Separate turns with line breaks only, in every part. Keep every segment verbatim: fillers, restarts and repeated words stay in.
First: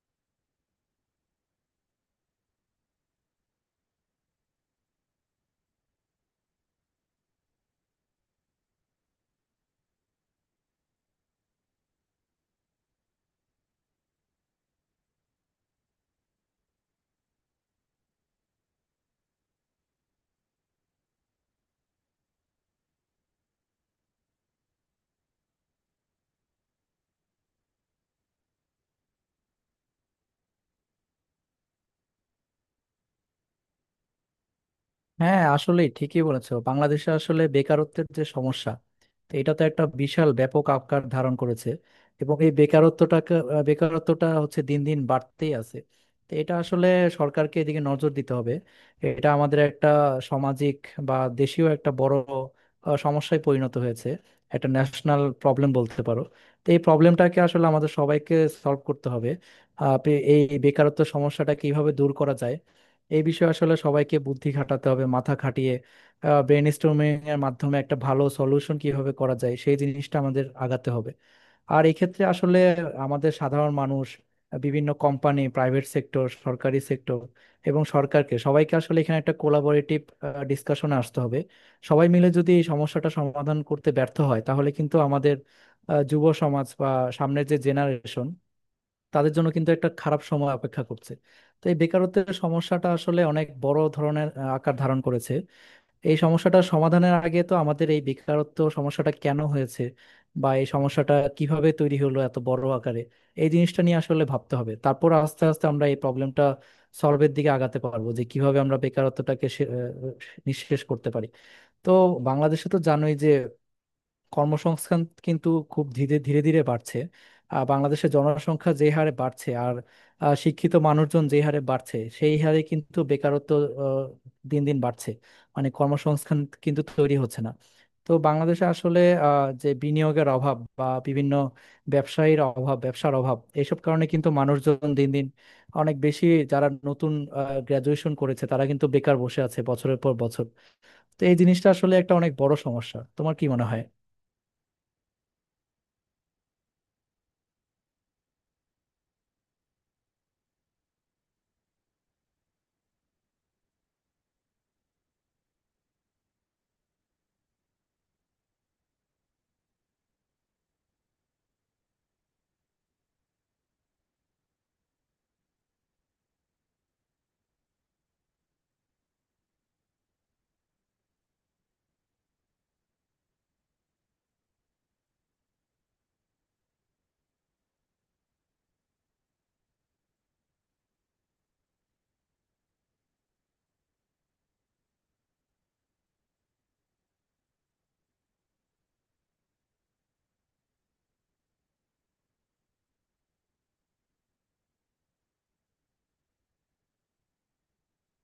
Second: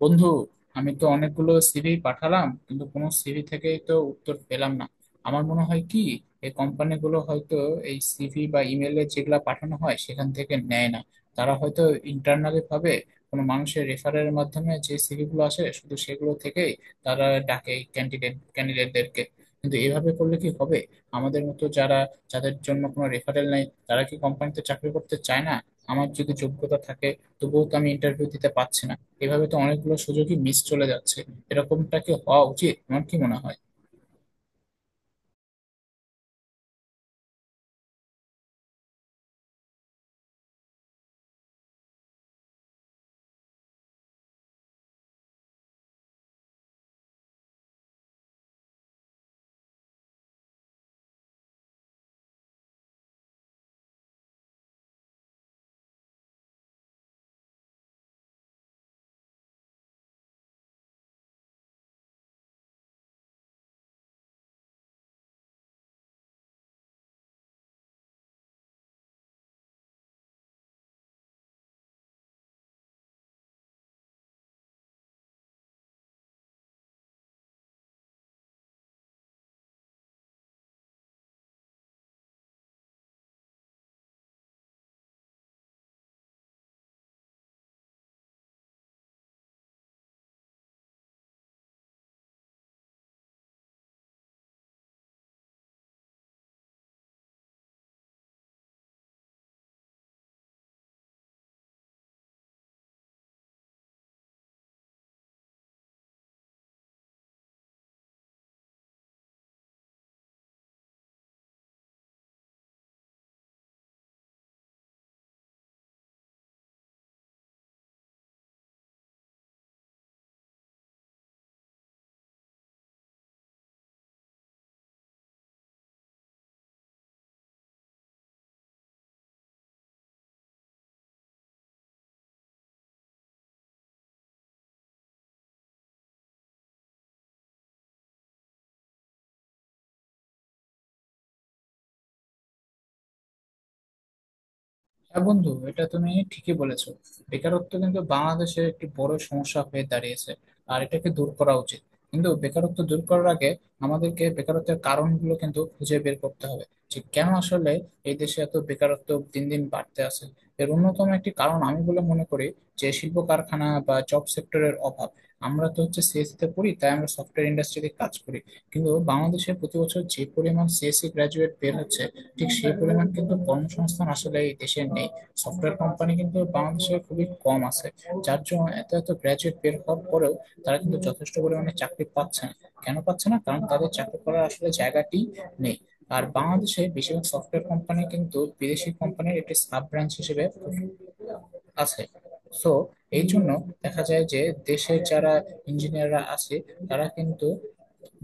বন্ধু, আমি তো অনেকগুলো সিভি পাঠালাম, কিন্তু কোনো সিভি থেকে তো উত্তর পেলাম না। আমার মনে হয় কি, এই কোম্পানিগুলো হয়তো এই সিভি বা ইমেলে যেগুলা পাঠানো হয় সেখান থেকে নেয় না। তারা হয়তো ইন্টারনালি ভাবে কোনো মানুষের রেফারের মাধ্যমে যে সিভি গুলো আসে শুধু সেগুলো থেকেই তারা ডাকে ক্যান্ডিডেট ক্যান্ডিডেটদেরকে। কিন্তু এভাবে করলে কি হবে? আমাদের মতো যারা, যাদের জন্য কোনো রেফারেল নেই, তারা কি কোম্পানিতে চাকরি করতে চায় না? আমার যদি যোগ্যতা থাকে, তবুও তো আমি ইন্টারভিউ দিতে পারছি না। এভাবে তো অনেকগুলো সুযোগই মিস চলে যাচ্ছে। এরকমটা কি হওয়া উচিত? তোমার কি মনে হয়?
হ্যাঁ, আসলে ঠিকই বলেছো। বাংলাদেশে আসলে বেকারত্বের যে সমস্যা, তো এটা তো একটা বিশাল ব্যাপক আকার ধারণ করেছে। এবং এই বেকারত্বটাকে আহ, বেকারত্বটা হচ্ছে দিন দিন বাড়তেই আছে। তো এটা আসলে সরকারকে এদিকে নজর দিতে হবে। এটা আমাদের একটা সামাজিক বা দেশীয় একটা বড় আহ, সমস্যায় পরিণত হয়েছে। একটা ন্যাশনাল প্রবলেম বলতে পারো। তো এই প্রবলেমটাকে আসলে আমাদের সবাইকে সলভ করতে হবে। আহ, এই বেকারত্ব সমস্যাটা কিভাবে দূর করা যায়, এই বিষয়ে আসলে সবাইকে বুদ্ধি খাটাতে হবে, মাথা খাটিয়ে ব্রেন স্টর্মিং এর মাধ্যমে একটা ভালো সলিউশন কিভাবে করা যায় সেই জিনিসটা আমাদের আগাতে হবে। আর এই ক্ষেত্রে আসলে আমাদের সাধারণ মানুষ, বিভিন্ন কোম্পানি, প্রাইভেট সেক্টর, সরকারি সেক্টর এবং সরকারকে, সবাইকে আসলে এখানে একটা কোলাবোরেটিভ ডিসকাশনে আসতে হবে। সবাই মিলে যদি এই সমস্যাটা সমাধান করতে ব্যর্থ হয় তাহলে কিন্তু আমাদের আহ, যুব সমাজ বা সামনের যে জেনারেশন, তাদের জন্য কিন্তু একটা খারাপ সময় অপেক্ষা করছে। তো এই বেকারত্বের সমস্যাটা আসলে অনেক বড় ধরনের আহ, আকার ধারণ করেছে। এই সমস্যাটা সমাধানের আগে তো আমাদের এই বেকারত্ব সমস্যাটা কেন হয়েছে বা এই সমস্যাটা কিভাবে তৈরি হলো এত বড় আকারে, এই জিনিসটা নিয়ে আসলে ভাবতে হবে। তারপর আস্তে আস্তে আমরা এই প্রবলেমটা সলভের দিকে আগাতে পারবো, যে কিভাবে আমরা বেকারত্বটাকে সে- আহ, নিঃশেষ করতে পারি। তো বাংলাদেশে তো জানোই যে কর্মসংস্থান কিন্তু খুব ধীরে ধীরে ধীরে বাড়ছে। আহ, বাংলাদেশের জনসংখ্যা যে হারে বাড়ছে আর আহ, শিক্ষিত মানুষজন যে হারে বাড়ছে, সেই হারে কিন্তু বেকারত্ব আহ, দিন দিন বাড়ছে। মানে কর্মসংস্থান কিন্তু তৈরি হচ্ছে না। তো বাংলাদেশে আসলে আহ, যে বিনিয়োগের অভাব বা বিভিন্ন ব্যবসায়ীর অভাব, ব্যবসার অভাব, এইসব কারণে কিন্তু মানুষজন দিন দিন অনেক বেশি, যারা নতুন গ্রাজুয়েশন করেছে তারা কিন্তু বেকার বসে আছে বছরের পর বছর। তো এই জিনিসটা আসলে একটা অনেক বড় সমস্যা। তোমার কি মনে হয়?
হ্যাঁ বন্ধু, এটা তুমি ঠিকই বলেছো। বেকারত্ব কিন্তু বাংলাদেশে একটি বড় সমস্যা হয়ে দাঁড়িয়েছে, আর এটাকে দূর করা উচিত। কিন্তু বেকারত্ব দূর করার আগে আমাদেরকে বেকারত্বের কারণগুলো কিন্তু খুঁজে বের করতে হবে, যে কেন আসলে এই দেশে এত বেকারত্ব দিন দিন বাড়তে আছে। এর অন্যতম একটি কারণ আমি বলে মনে করি, যে শিল্প কারখানা বা জব সেক্টরের অভাব। আমরা তো হচ্ছে সিএসসি তে পড়ি, তাই আমরা সফটওয়্যার ইন্ডাস্ট্রিতে কাজ করি। কিন্তু বাংলাদেশে প্রতি বছর যে পরিমাণ সিএসসি গ্রাজুয়েট বের হচ্ছে, ঠিক সেই পরিমাণ কিন্তু কর্মসংস্থান আসলে এই দেশে নেই। সফটওয়্যার কোম্পানি কিন্তু বাংলাদেশে খুবই কম আছে, যার জন্য এত এত গ্র্যাজুয়েট বের হওয়ার পরেও তারা কিন্তু যথেষ্ট পরিমাণে চাকরি পাচ্ছে না। কেন পাচ্ছে না? কারণ তাদের চাকরি করার আসলে জায়গাটি নেই। আর বাংলাদেশে বেশিরভাগ সফটওয়্যার কোম্পানি কিন্তু বিদেশি কোম্পানির একটি সাব ব্রাঞ্চ হিসেবে আছে। সো এই জন্য দেখা যায় যে দেশের যারা ইঞ্জিনিয়াররা আছে তারা কিন্তু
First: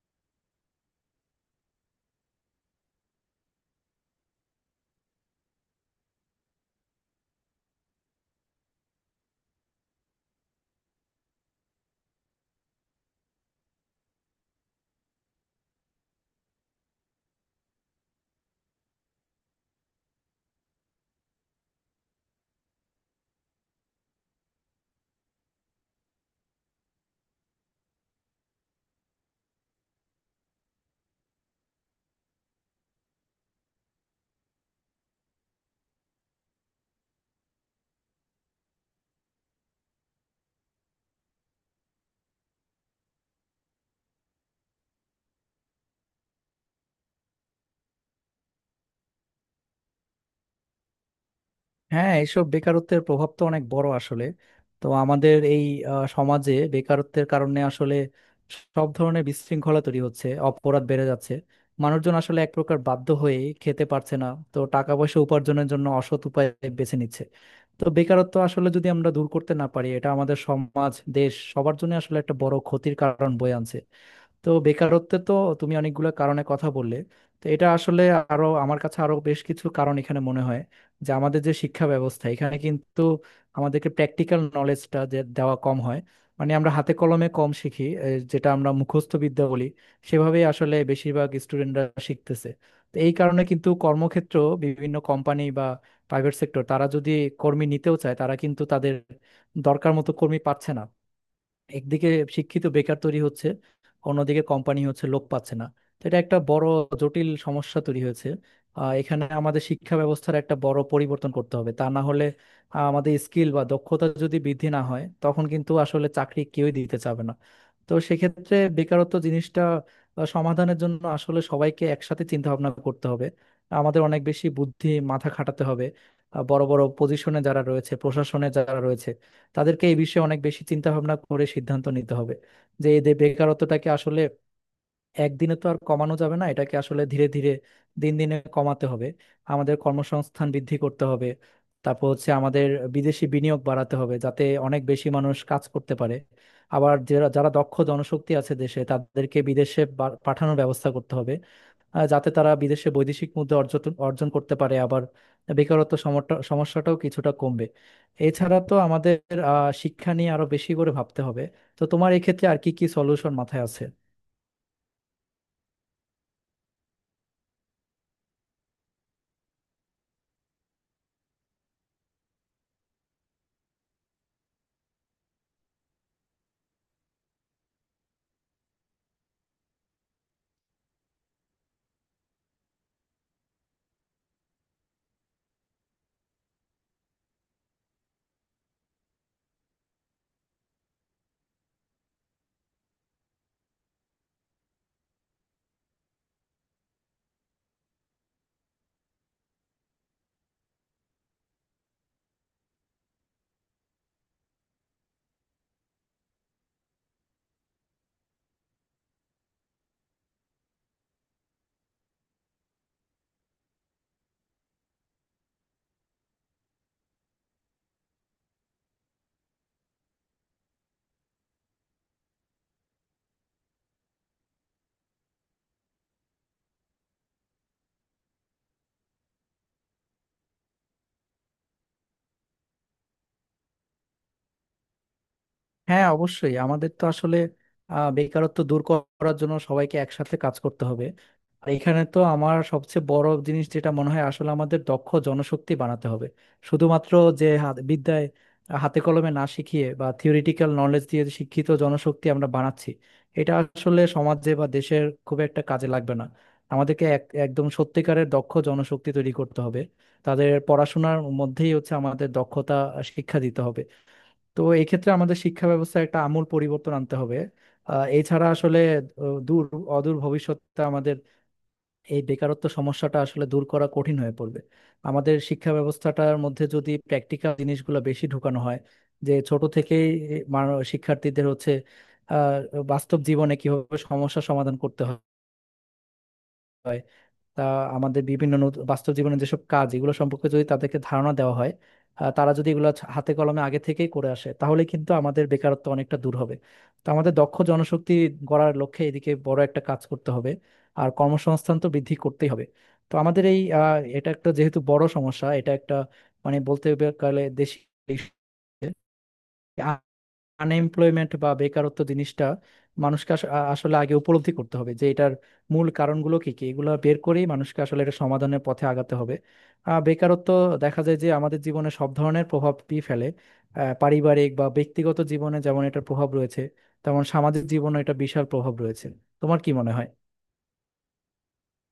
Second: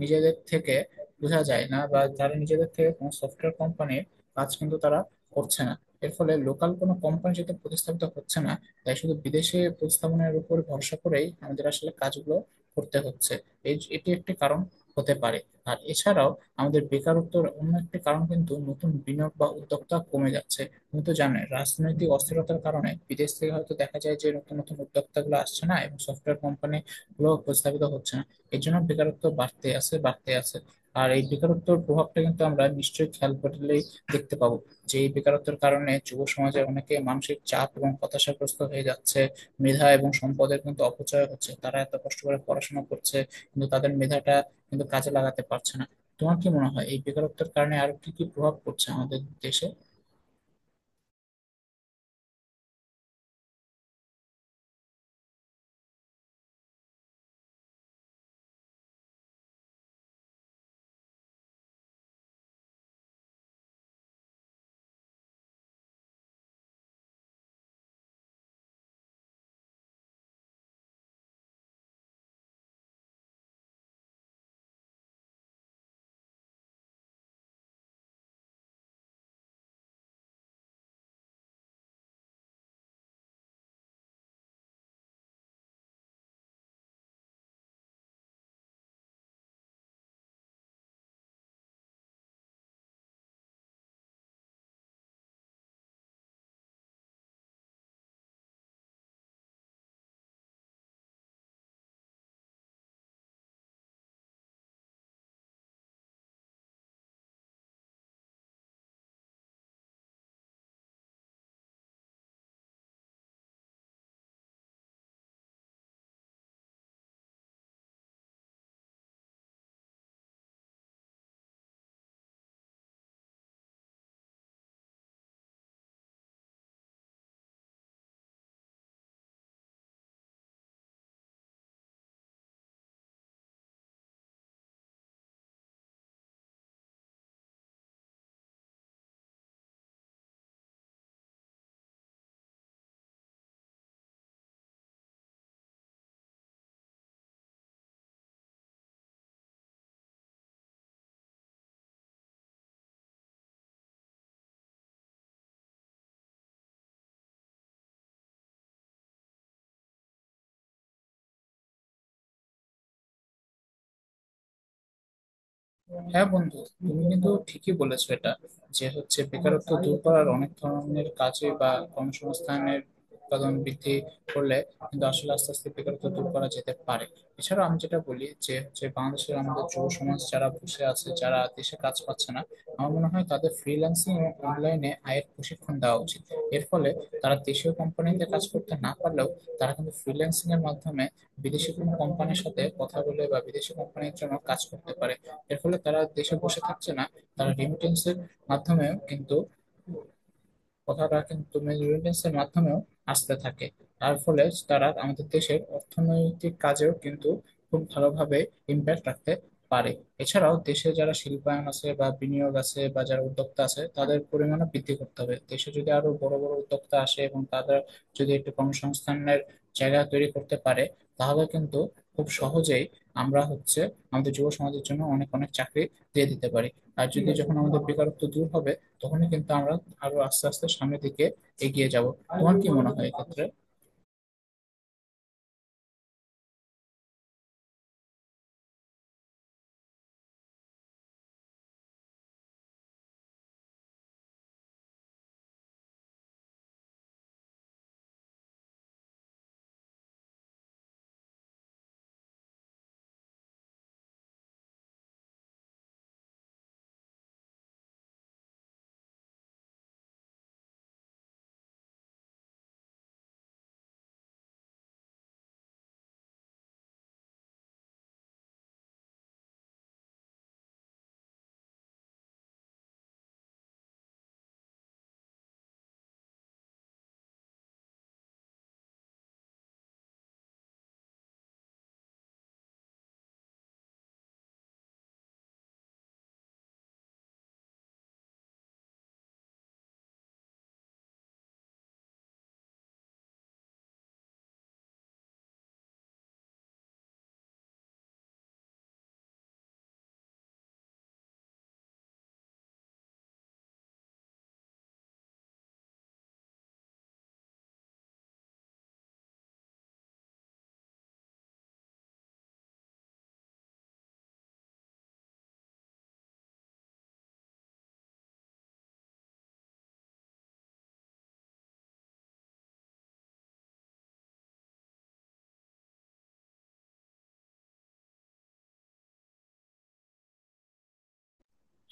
নিজেদের থেকে বোঝা যায় না, বা যারা নিজেদের থেকে কোনো সফটওয়্যার কোম্পানির কাজ কিন্তু তারা করছে না। এর ফলে লোকাল কোনো কোম্পানি যেহেতু প্রতিস্থাপিত হচ্ছে না, তাই শুধু বিদেশে প্রতিস্থাপনের উপর ভরসা করেই আমাদের আসলে কাজগুলো করতে হচ্ছে। এই এটি একটি কারণ হতে পারে। আর এছাড়াও আমাদের বেকারত্বের অন্য একটি কারণ কিন্তু নতুন বিনিয়োগ বা উদ্যোক্তা কমে যাচ্ছে। তুমি তো জানোই, রাজনৈতিক অস্থিরতার কারণে বিদেশ থেকে হয়তো দেখা যায় যে নতুন নতুন উদ্যোক্তাগুলো আসছে না, এবং সফটওয়্যার কোম্পানি গুলো প্রস্তাবিত হচ্ছে না। এই জন্য বেকারত্ব বাড়তে আছে বাড়তে আছে। আর এই বেকারত্বের প্রভাবটা কিন্তু আমরা নিশ্চয়ই খেয়াল করলেই দেখতে পাবো, যে এই বেকারত্বের কারণে যুব সমাজে অনেকে মানসিক চাপ এবং হতাশাগ্রস্ত হয়ে যাচ্ছে। মেধা এবং সম্পদের কিন্তু অপচয় হচ্ছে। তারা এত কষ্ট করে পড়াশোনা করছে, কিন্তু তাদের মেধাটা কিন্তু কাজে লাগাতে পারছে না। তোমার কি মনে হয় এই বেকারত্বের কারণে আর কি কি প্রভাব পড়ছে আমাদের দেশে?
হ্যাঁ, এইসব বেকারত্বের প্রভাব তো অনেক বড় আসলে। তো আমাদের এই আহ, সমাজে বেকারত্বের কারণে আসলে সব ধরনের বিশৃঙ্খলা তৈরি হচ্ছে, অপরাধ বেড়ে যাচ্ছে। মানুষজন আসলে এক প্রকার বাধ্য হয়ে খেতে পারছে না। তো টাকা পয়সা উপার্জনের জন্য অসৎ উপায় বেছে নিচ্ছে। তো বেকারত্ব আসলে যদি আমরা দূর করতে না পারি, এটা আমাদের সমাজ, দেশ, সবার জন্য আসলে একটা বড় ক্ষতির কারণ বয়ে আনছে। তো বেকারত্বে তো তুমি অনেকগুলো কারণে কথা বললে। তো এটা আসলে আরো, আমার কাছে আরো বেশ কিছু কারণ এখানে মনে হয়। যে আমাদের যে শিক্ষা ব্যবস্থা, এখানে কিন্তু আমাদেরকে প্র্যাকটিক্যাল নলেজটা যে দেওয়া কম হয়। মানে আমরা হাতে কলমে কম শিখি। এ, যেটা আমরা মুখস্থ বিদ্যা বলি, সেভাবেই আসলে বেশিরভাগ স্টুডেন্টরা শিখতেছে। তো এই কারণে কিন্তু কর্মক্ষেত্র, বিভিন্ন কোম্পানি বা প্রাইভেট সেক্টর, তারা যদি কর্মী নিতেও চায়, তারা কিন্তু তাদের দরকার মতো কর্মী পাচ্ছে না। একদিকে শিক্ষিত বেকার তৈরি হচ্ছে, অন্যদিকে কোম্পানি হচ্ছে লোক পাচ্ছে না। তো এটা একটা বড় জটিল সমস্যা তৈরি হয়েছে। আহ, এখানে আমাদের শিক্ষা ব্যবস্থার একটা বড় পরিবর্তন করতে হবে, তা না হলে আহ, আমাদের স্কিল বা দক্ষতা যদি বৃদ্ধি না হয়, তখন কিন্তু আসলে চাকরি কেউই দিতে চাবে না। তো সেক্ষেত্রে বেকারত্ব জিনিসটা আহ, সমাধানের জন্য আসলে সবাইকে একসাথে চিন্তা ভাবনা করতে হবে। আমাদের অনেক বেশি বুদ্ধি, মাথা খাটাতে হবে। আহ, বড় বড় পজিশনে যারা রয়েছে, প্রশাসনে যারা রয়েছে, তাদেরকে এই বিষয়ে অনেক বেশি চিন্তা ভাবনা করে সিদ্ধান্ত নিতে হবে। যে এদের বেকারত্বটাকে আসলে একদিনে তো আর কমানো যাবে না, এটাকে আসলে ধীরে ধীরে, দিন দিনে কমাতে হবে। আমাদের কর্মসংস্থান বৃদ্ধি করতে হবে। তারপর হচ্ছে আমাদের বিদেশি বিনিয়োগ বাড়াতে হবে, যাতে অনেক বেশি মানুষ কাজ করতে পারে। আবার যারা যারা দক্ষ জনশক্তি আছে দেশে, তাদেরকে বিদেশে বা- পাঠানোর ব্যবস্থা করতে হবে, আহ, যাতে তারা বিদেশে বৈদেশিক মুদ্রা অর্জন অর্জন করতে পারে, আবার বেকারত্ব সমটা- সমস্যাটাও কিছুটা কমবে। এছাড়া তো আমাদের আহ, শিক্ষা নিয়ে আরো বেশি করে ভাবতে হবে। তো তোমার এক্ষেত্রে আর কি কি সলিউশন মাথায় আছে?
হ্যাঁ বন্ধু, তুমি কিন্তু ঠিকই বলেছো এটা। যে হচ্ছে বেকারত্ব দূর করার অনেক ধরনের কাজে বা কর্মসংস্থানের উৎপাদন বৃদ্ধি করলে কিন্তু আসলে আস্তে আস্তে বেকারত্ব দূর করা যেতে পারে। এছাড়া আমি যেটা বলি যে হচ্ছে, বাংলাদেশের আমাদের যুব সমাজ যারা বসে আছে, যারা দেশে কাজ পাচ্ছে না, আমার মনে হয় তাদের ফ্রিল্যান্সিং এবং অনলাইনে আয়ের প্রশিক্ষণ দেওয়া উচিত। এর ফলে তারা দেশীয় কোম্পানিতে কাজ করতে না পারলেও, তারা কিন্তু ফ্রিল্যান্সিং এর মাধ্যমে বিদেশি কোনো কোম্পানির সাথে কথা বলে বা বিদেশি কোম্পানির জন্য কাজ করতে পারে। এর ফলে তারা দেশে বসে থাকছে না। তারা রেমিটেন্সের মাধ্যমেও কিন্তু, কথাটা কিন্তু রেমিটেন্সের মাধ্যমেও আসতে থাকে। তার ফলে তারা আমাদের দেশের অর্থনৈতিক কাজেও কিন্তু খুব ভালোভাবে ইম্প্যাক্ট রাখতে পারে। এছাড়াও দেশে যারা শিল্পায়ন আছে বা বিনিয়োগ আছে বা যারা উদ্যোক্তা আছে তাদের পরিমাণও বৃদ্ধি করতে হবে। দেশে যদি আরো বড় বড় উদ্যোক্তা আসে, এবং তাদের যদি একটু কর্মসংস্থানের জায়গা তৈরি করতে পারে, তাহলে কিন্তু খুব সহজেই আমরা হচ্ছে আমাদের যুব সমাজের জন্য অনেক অনেক চাকরি দিয়ে দিতে পারি। আর যদি যখন আমাদের বেকারত্ব দূর হবে, তখনই কিন্তু আমরা আরো আস্তে আস্তে সামনের দিকে এগিয়ে যাব। তোমার কি মনে হয় এক্ষেত্রে?
হ্যাঁ, অবশ্যই। আমাদের তো আসলে আহ, বেকারত্ব দূর করার জন্য সবাইকে একসাথে কাজ করতে হবে। আর এখানে তো আমার সবচেয়ে বড় জিনিস যেটা মনে হয়, আসলে আমাদের দক্ষ জনশক্তি বানাতে হবে। শুধুমাত্র যে হাত বিদ্যায়, হাতে কলমে না শিখিয়ে বা থিওরিটিক্যাল নলেজ দিয়ে যে শিক্ষিত জনশক্তি আমরা বানাচ্ছি, এটা আসলে সমাজে বা দেশের খুব একটা কাজে লাগবে না। আমাদেরকে এক একদম সত্যিকারের দক্ষ জনশক্তি তৈরি করতে হবে। তাদের পড়াশোনার মধ্যেই হচ্ছে আমাদের দক্ষতা শিক্ষা দিতে হবে। তো এক্ষেত্রে আমাদের শিক্ষা ব্যবস্থায় একটা আমূল পরিবর্তন আনতে হবে। আহ, এছাড়া আসলে আহ, দূর অদূর ভবিষ্যতে আমাদের এই বেকারত্ব সমস্যাটা আসলে দূর করা কঠিন হয়ে পড়বে। আমাদের শিক্ষা ব্যবস্থাটার মধ্যে যদি প্র্যাকটিক্যাল জিনিসগুলো বেশি ঢুকানো হয়, যে ছোট থেকেই মানু- শিক্ষার্থীদের হচ্ছে আহ, বাস্তব জীবনে কিভাবে সমস্যা সমাধান করতে হয় তা, আমাদের বিভিন্ন নত- বাস্তব জীবনের যেসব কাজ, এগুলো সম্পর্কে যদি তাদেরকে ধারণা দেওয়া হয়, আহ, তারা যদি এগুলো ছ- হাতে কলমে আগে থেকেই করে আসে, তাহলে কিন্তু আমাদের বেকারত্ব অনেকটা দূর হবে। তো আমাদের দক্ষ জনশক্তি গড়ার লক্ষ্যে এদিকে বড় একটা কাজ করতে হবে। আর কর্মসংস্থান তো বৃদ্ধি করতেই হবে। তো আমাদের এই আহ, এটা একটা যেহেতু বড় সমস্যা, এটা একটা মানে বলতে গেলে দেশি আনএমপ্লয়মেন্ট বা বেকারত্ব জিনিসটা, মানুষকে আস- আ- আসলে আগে উপলব্ধি করতে হবে যে এটার মূল কারণগুলো কি কি, এগুলো বের করেই মানুষকে আসলে এটা সমাধানের পথে আগাতে হবে। আহ, বেকারত্ব দেখা যায় যে আমাদের জীবনে সব ধরনের প্রভাবই ফেলে। আহ, পারিবারিক বা ব্যক্তিগত জীবনে যেমন এটার প্রভাব রয়েছে, তেমন সামাজিক জীবনে এটা বিশাল প্রভাব রয়েছে। তোমার কি মনে হয়?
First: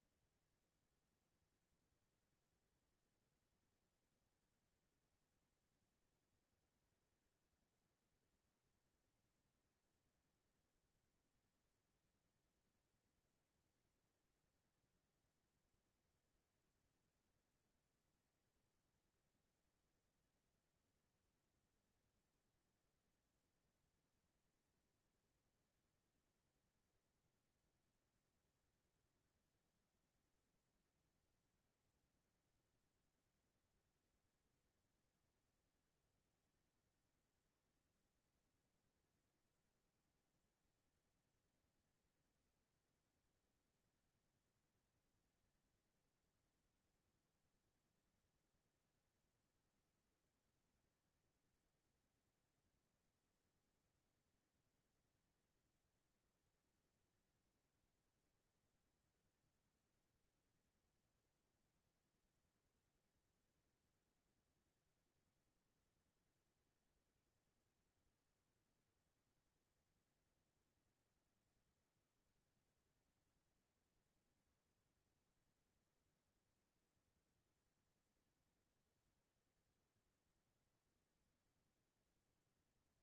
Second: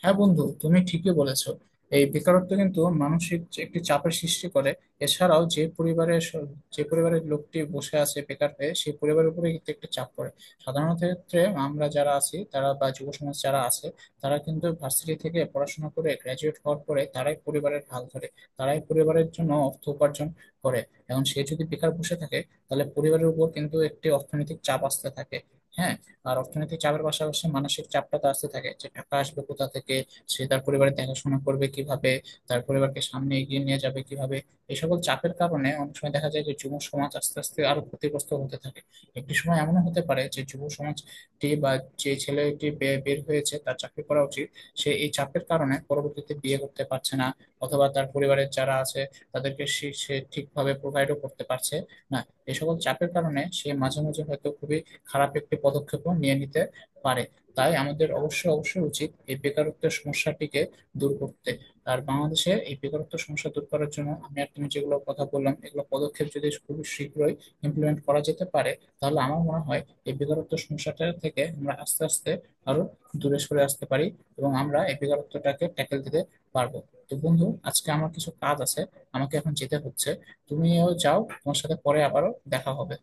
হ্যাঁ বন্ধু, তুমি ঠিকই বলেছো। এই বেকারত্ব কিন্তু মানসিক যে একটি চাপের সৃষ্টি করে। এছাড়াও যে পরিবারের স- যে পরিবারের লোকটি বসে আছে বেকার হয়ে, সেই পরিবারের উপরে কিন্তু একটা চাপ পড়ে। সাধারণত ক্ষেত্রে আমরা যারা আছি তারা বা যুব সমাজ যারা আছে, তারা কিন্তু ভার্সিটি থেকে পড়াশোনা করে গ্রাজুয়েট হওয়ার পরে তারাই পরিবারের হাল ধরে, তারাই পরিবারের জন্য অর্থ উপার্জন করে। এখন সে যদি বেকার বসে থাকে, তাহলে পরিবারের উপর কিন্তু একটি অর্থনৈতিক চাপ আসতে থাকে। হ্যাঁ, আর অর্থনৈতিক চাপের পাশাপাশি মানসিক চাপটা তো আসতে থাকে, যে টাকা আসবে কোথা থেকে, সে তার পরিবারের দেখাশোনা করবে কিভাবে, তার পরিবারকে সামনে এগিয়ে নিয়ে যাবে কিভাবে। এই সকল চাপের কারণে অনেক সময় দেখা যায় যে যুব সমাজ আস্তে আস্তে আরো ক্ষতিগ্রস্ত হতে থাকে। একটি সময় এমনও হতে পারে যে যুব সমাজটি বা যে ছেলেটি বে- বের হয়েছে, তার চাকরি করা উচিত, সে এই চাপের কারণে পরবর্তীতে বিয়ে করতে পারছে না। অথবা তার পরিবারের যারা আছে, তাদেরকে সে সে ঠিকভাবে প্রোভাইডও করতে পারছে না। এই সকল চাপের কারণে সে মাঝে মাঝে হয়তো খুবই খারাপ একটি পদক্ষেপও নিয়ে নিতে পারে। তাই আমাদের অবশ্যই অবশ্যই উচিত এই বেকারত্বের সমস্যাটিকে দূর করতে। আর বাংলাদেশে এই বেকারত্ব সমস্যা দূর করার জন্য আমি আর তুমি যেগুলো কথা বললাম, এগুলো পদক্ষেপ যদি খুবই শীঘ্রই ইমপ্লিমেন্ট করা যেতে পারে, তাহলে আমার মনে হয় এই বেকারত্ব সমস্যাটা থেকে আমরা আস্তে আস্তে আরো দূরে সরে আসতে পারি, এবং আমরা এই বেকারত্বটাকে ট্যাকেল দিতে পারবো। তো বন্ধু, আজকে আমার কিছু কাজ আছে, আমাকে এখন যেতে হচ্ছে। তুমিও যাও, তোমার সাথে পরে আবারও দেখা হবে।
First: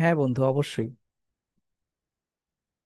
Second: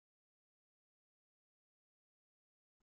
হ্যাঁ বন্ধু, অবশ্যই।